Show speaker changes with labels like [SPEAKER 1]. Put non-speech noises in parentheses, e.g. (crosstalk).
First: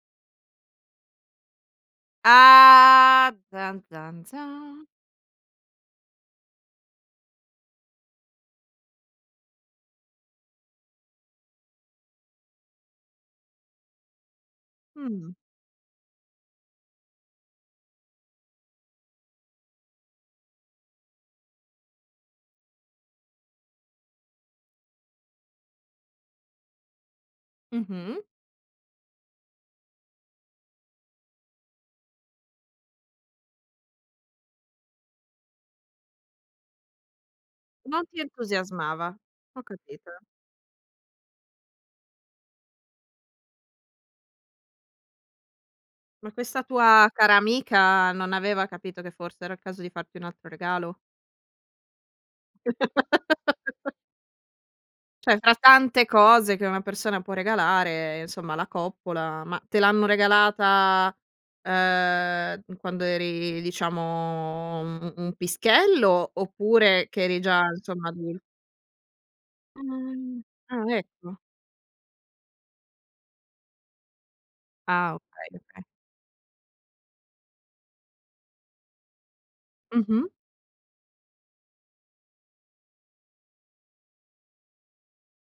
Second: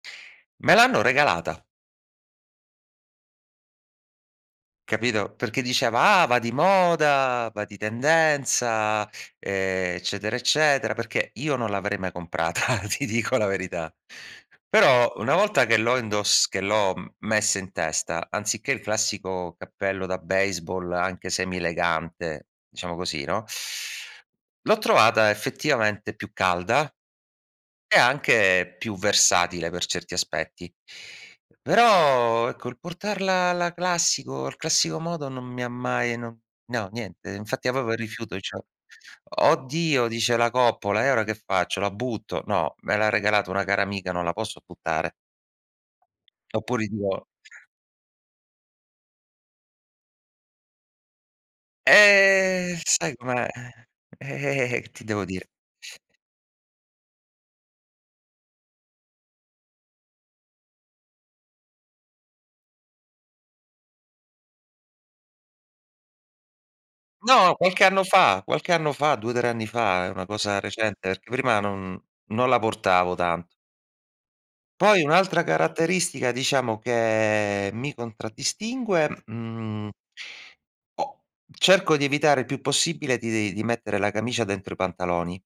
[SPEAKER 1] Me l'hanno regalata.
[SPEAKER 2] Ah tan tan zan.
[SPEAKER 1] Capito? Perché diceva: "Ah, va di moda, va di tendenza", ehm, eccetera, eccetera, perché io non l'avrei mai comprata, ti dico la verità. Però
[SPEAKER 2] Mh.
[SPEAKER 1] una volta che l'ho indos che l'ho messa in testa, anziché il classico cappello da baseball, anche semi-elegante, diciamo così, no? L'ho trovata effettivamente più calda, e
[SPEAKER 2] Mh-mh.
[SPEAKER 1] anche più versatile per certi aspetti. Però, ecco, il portarla alla classico al classico modo, non mi ha mai no no, niente. Infatti avevo
[SPEAKER 2] Non ti
[SPEAKER 1] rifiuto cio
[SPEAKER 2] entusiasmava. Ho
[SPEAKER 1] "Oddio",
[SPEAKER 2] capito.
[SPEAKER 1] dice: "La coppola, e ora che faccio? La butto?" No, me l'ha regalato una cara amica, non la posso buttare.
[SPEAKER 2] Ma questa
[SPEAKER 1] Oppure
[SPEAKER 2] tua
[SPEAKER 1] dico
[SPEAKER 2] cara amica, non aveva capito che forse era il caso di farti un altro regalo?
[SPEAKER 1] Eh, sai com'è, uhm,
[SPEAKER 2] (chuckles)
[SPEAKER 1] eh-eh eh-eh, che ti devo
[SPEAKER 2] Cioè,
[SPEAKER 1] dire.
[SPEAKER 2] fra tante cose che una persona può regalare, insomma la coppola, ma te l'hanno regalata, uhm, quando eri, diciamo, un un un pischello, oppure che eri
[SPEAKER 1] No,
[SPEAKER 2] già,
[SPEAKER 1] qualche anno
[SPEAKER 2] insomma, adul
[SPEAKER 1] fa, qualche anno fa, 2,3 anni fa, è una
[SPEAKER 2] Mh.
[SPEAKER 1] cosa
[SPEAKER 2] Ah,
[SPEAKER 1] recente, perché
[SPEAKER 2] ecco.
[SPEAKER 1] prima non non la portavo tanto. Poi
[SPEAKER 2] Ah,
[SPEAKER 1] un'altra
[SPEAKER 2] okay, okay.
[SPEAKER 1] caratteristica, diciamo, che mi contraddistingue, mhmm
[SPEAKER 2] Mh-mh.
[SPEAKER 1] o cerco di evitare il più possibile di di mettere la camicia dentro i pantaloni.